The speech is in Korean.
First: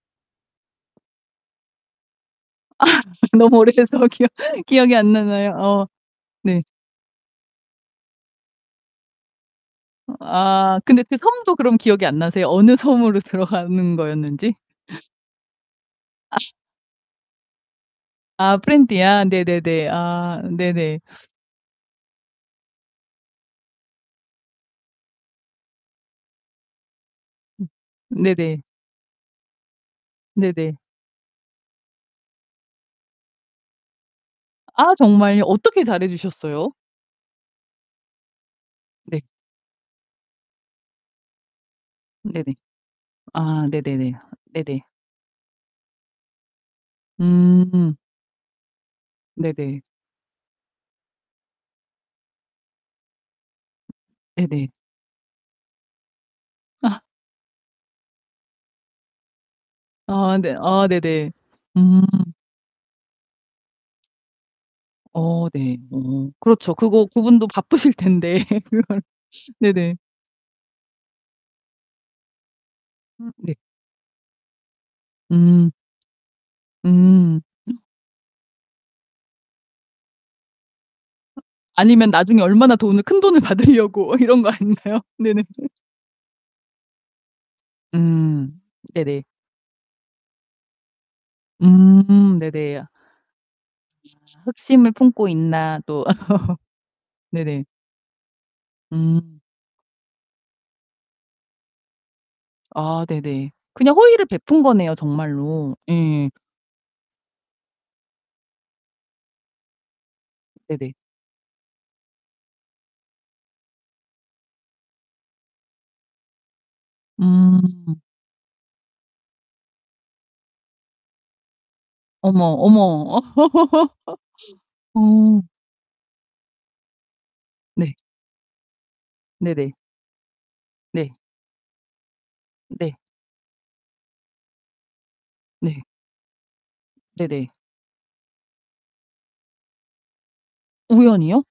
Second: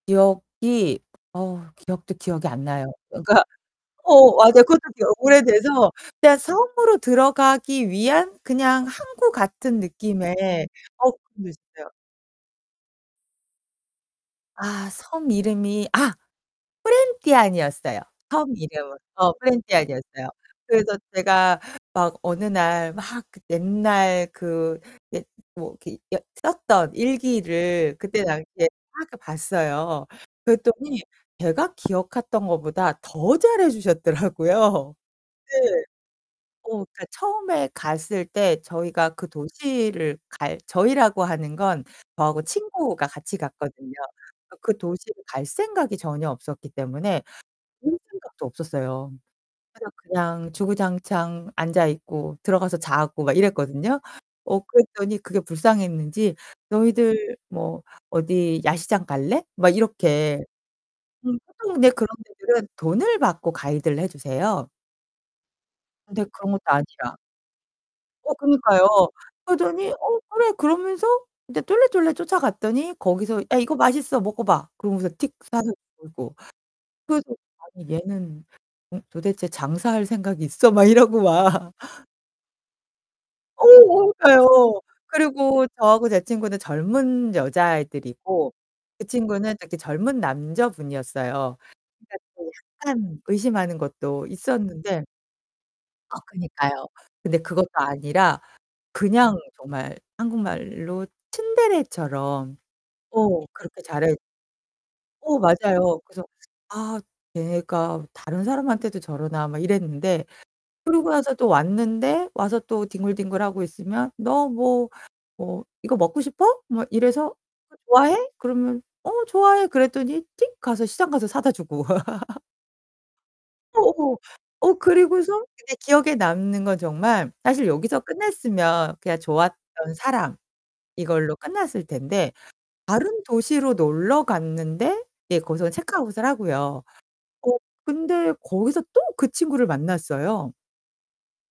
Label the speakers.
Speaker 1: 기억이 어, 기억도 기억이 안
Speaker 2: 아,
Speaker 1: 나요. 그러니까
Speaker 2: 너무 오래돼서 막 기억
Speaker 1: 어, 맞아요. 그러니까
Speaker 2: 기억이 안 나나요? 어,
Speaker 1: 오래돼서 그냥
Speaker 2: 네.
Speaker 1: 섬으로 들어가기 위한 그냥 항구 같은
Speaker 2: 어
Speaker 1: 느낌의
Speaker 2: 아, 근데 그
Speaker 1: [unintelligible]
Speaker 2: 섬도 그럼
Speaker 1: 어요.
Speaker 2: 기억이 안 나세요? 어느 섬으로 들어가는 거였는지?
Speaker 1: 아, 섬 이름이 아
Speaker 2: 아.
Speaker 1: 쁘렌티안이었어요. 섬
Speaker 2: 아,
Speaker 1: 이름은
Speaker 2: 쁘렌티안.
Speaker 1: 어
Speaker 2: 네네네.
Speaker 1: 쁘렌티안이었어요.
Speaker 2: 아
Speaker 1: 그래서
Speaker 2: 네네.
Speaker 1: 제가 막 어느 날 막 그 옛날 그 옛 뭐 이렇게 여 썼던
Speaker 2: 음
Speaker 1: 일기를 그때 당시에
Speaker 2: 네네.
Speaker 1: 막 이렇게 봤어요.
Speaker 2: 네네.
Speaker 1: 그랬더니 제가 기억했던 것보다 더 잘해 주셨더라고요.
Speaker 2: 아, 정말요? 어떻게
Speaker 1: 네.
Speaker 2: 잘해
Speaker 1: 어
Speaker 2: 주셨어요?
Speaker 1: 그러니까 처음에 갔을 때 저희가
Speaker 2: 네.
Speaker 1: 그 도시를 갈 저희라고 하는 건 저하고
Speaker 2: 네네.
Speaker 1: 친구가 같이
Speaker 2: 아,
Speaker 1: 갔거든요.
Speaker 2: 네네네.
Speaker 1: 그러니까 그
Speaker 2: 네네.
Speaker 1: 도시를 갈 생각이 전혀 없었기 때문에.
Speaker 2: 음.
Speaker 1: 볼 생각도 없었어요.
Speaker 2: 네네.
Speaker 1: 그래서 그냥 주구장창 앉아 있고 들어가서 자고 막 이랬거든요. 어
Speaker 2: 네네.
Speaker 1: 그랬더니 그게 불쌍했는지
Speaker 2: 아.
Speaker 1: "너희들 뭐 어디 야시장 갈래?" 막
Speaker 2: 아
Speaker 1: 이렇게.
Speaker 2: 네 아, 네네.
Speaker 1: 음 [unintelligible]
Speaker 2: 음.
Speaker 1: 그런 분들은 돈을 받고 가이드를 해 주세요.
Speaker 2: 어,
Speaker 1: 근데
Speaker 2: 어어.
Speaker 1: 그런 것도
Speaker 2: 그렇죠. 그거
Speaker 1: 아니야.
Speaker 2: 그분도 바쁘실
Speaker 1: 어,
Speaker 2: 텐데.
Speaker 1: 그러니까요.
Speaker 2: 그러면
Speaker 1: 그러더니
Speaker 2: 네네.
Speaker 1: 어 그래 그러면서 이제 쫄래쫄래 쫓아갔더니
Speaker 2: 음
Speaker 1: 거기서
Speaker 2: 네.
Speaker 1: "야, 이거 맛있어, 먹어 봐." 그러면서 틱
Speaker 2: 음.
Speaker 1: 사서 주고. 그래서
Speaker 2: 음.
Speaker 1: '아니, 얘는 도대체 장사할 생각이 있어?' 막 이러고
Speaker 2: 어
Speaker 1: 막.
Speaker 2: 아니면 나중에 얼마나 돈을 큰 돈을
Speaker 1: 어우,
Speaker 2: 받으려고 이런 거
Speaker 1: 그러니까요.
Speaker 2: 아닌가요? 네네.
Speaker 1: 그리고 저하고 제 친구는 젊은 여자애들이고
Speaker 2: 음,
Speaker 1: 그
Speaker 2: 네네.
Speaker 1: 친구는 그때 젊은 남자분이었어요. 그러니까
Speaker 2: 음음
Speaker 1: 그
Speaker 2: 네네.
Speaker 1: 약간 의심하는 것도
Speaker 2: 아 흑심을
Speaker 1: 있었는데.
Speaker 2: 품고 있나 또
Speaker 1: 아, 그니까요. 근데
Speaker 2: 네네.
Speaker 1: 그것도 아니라 그냥
Speaker 2: 음.
Speaker 1: 정말 한국말로 츤데레처럼
Speaker 2: 아,
Speaker 1: 어,
Speaker 2: 네네.
Speaker 1: 그렇게
Speaker 2: 그냥
Speaker 1: 잘해
Speaker 2: 호의를 베푼 거네요,
Speaker 1: 어,
Speaker 2: 정말로.
Speaker 1: 맞아요. 그래서
Speaker 2: 예예.
Speaker 1: '아, 얘가 다른 사람한테도 저러나.' 막 이랬는데
Speaker 2: 네네.
Speaker 1: 그러고 나서 또 왔는데 와서 또 뒹굴뒹굴하고 있으면 "너 뭐 뭐 이거 먹고 싶어? 막 이래서 이거
Speaker 2: 음.
Speaker 1: 좋아해?" 그러면 "어, 좋아해." 그랬더니 띡 가서 시장 가서 사다 주고.
Speaker 2: 어머 어머. 어.
Speaker 1: 어어. 어,
Speaker 2: 어.
Speaker 1: 그리고서는 이제 기억에 남는 건 정말 사실
Speaker 2: 네.
Speaker 1: 여기서 끝났으면 그냥
Speaker 2: 네네.
Speaker 1: 좋았던 사람,
Speaker 2: 네.
Speaker 1: 이걸로 끝났을 텐데
Speaker 2: 네.
Speaker 1: 다른 도시로 놀러 갔는데 이제 거기서
Speaker 2: 네.
Speaker 1: 체크아웃을 하고요. 어,
Speaker 2: 네네.
Speaker 1: 근데 거기서 또 그 친구를 만났어요.
Speaker 2: 우연히요?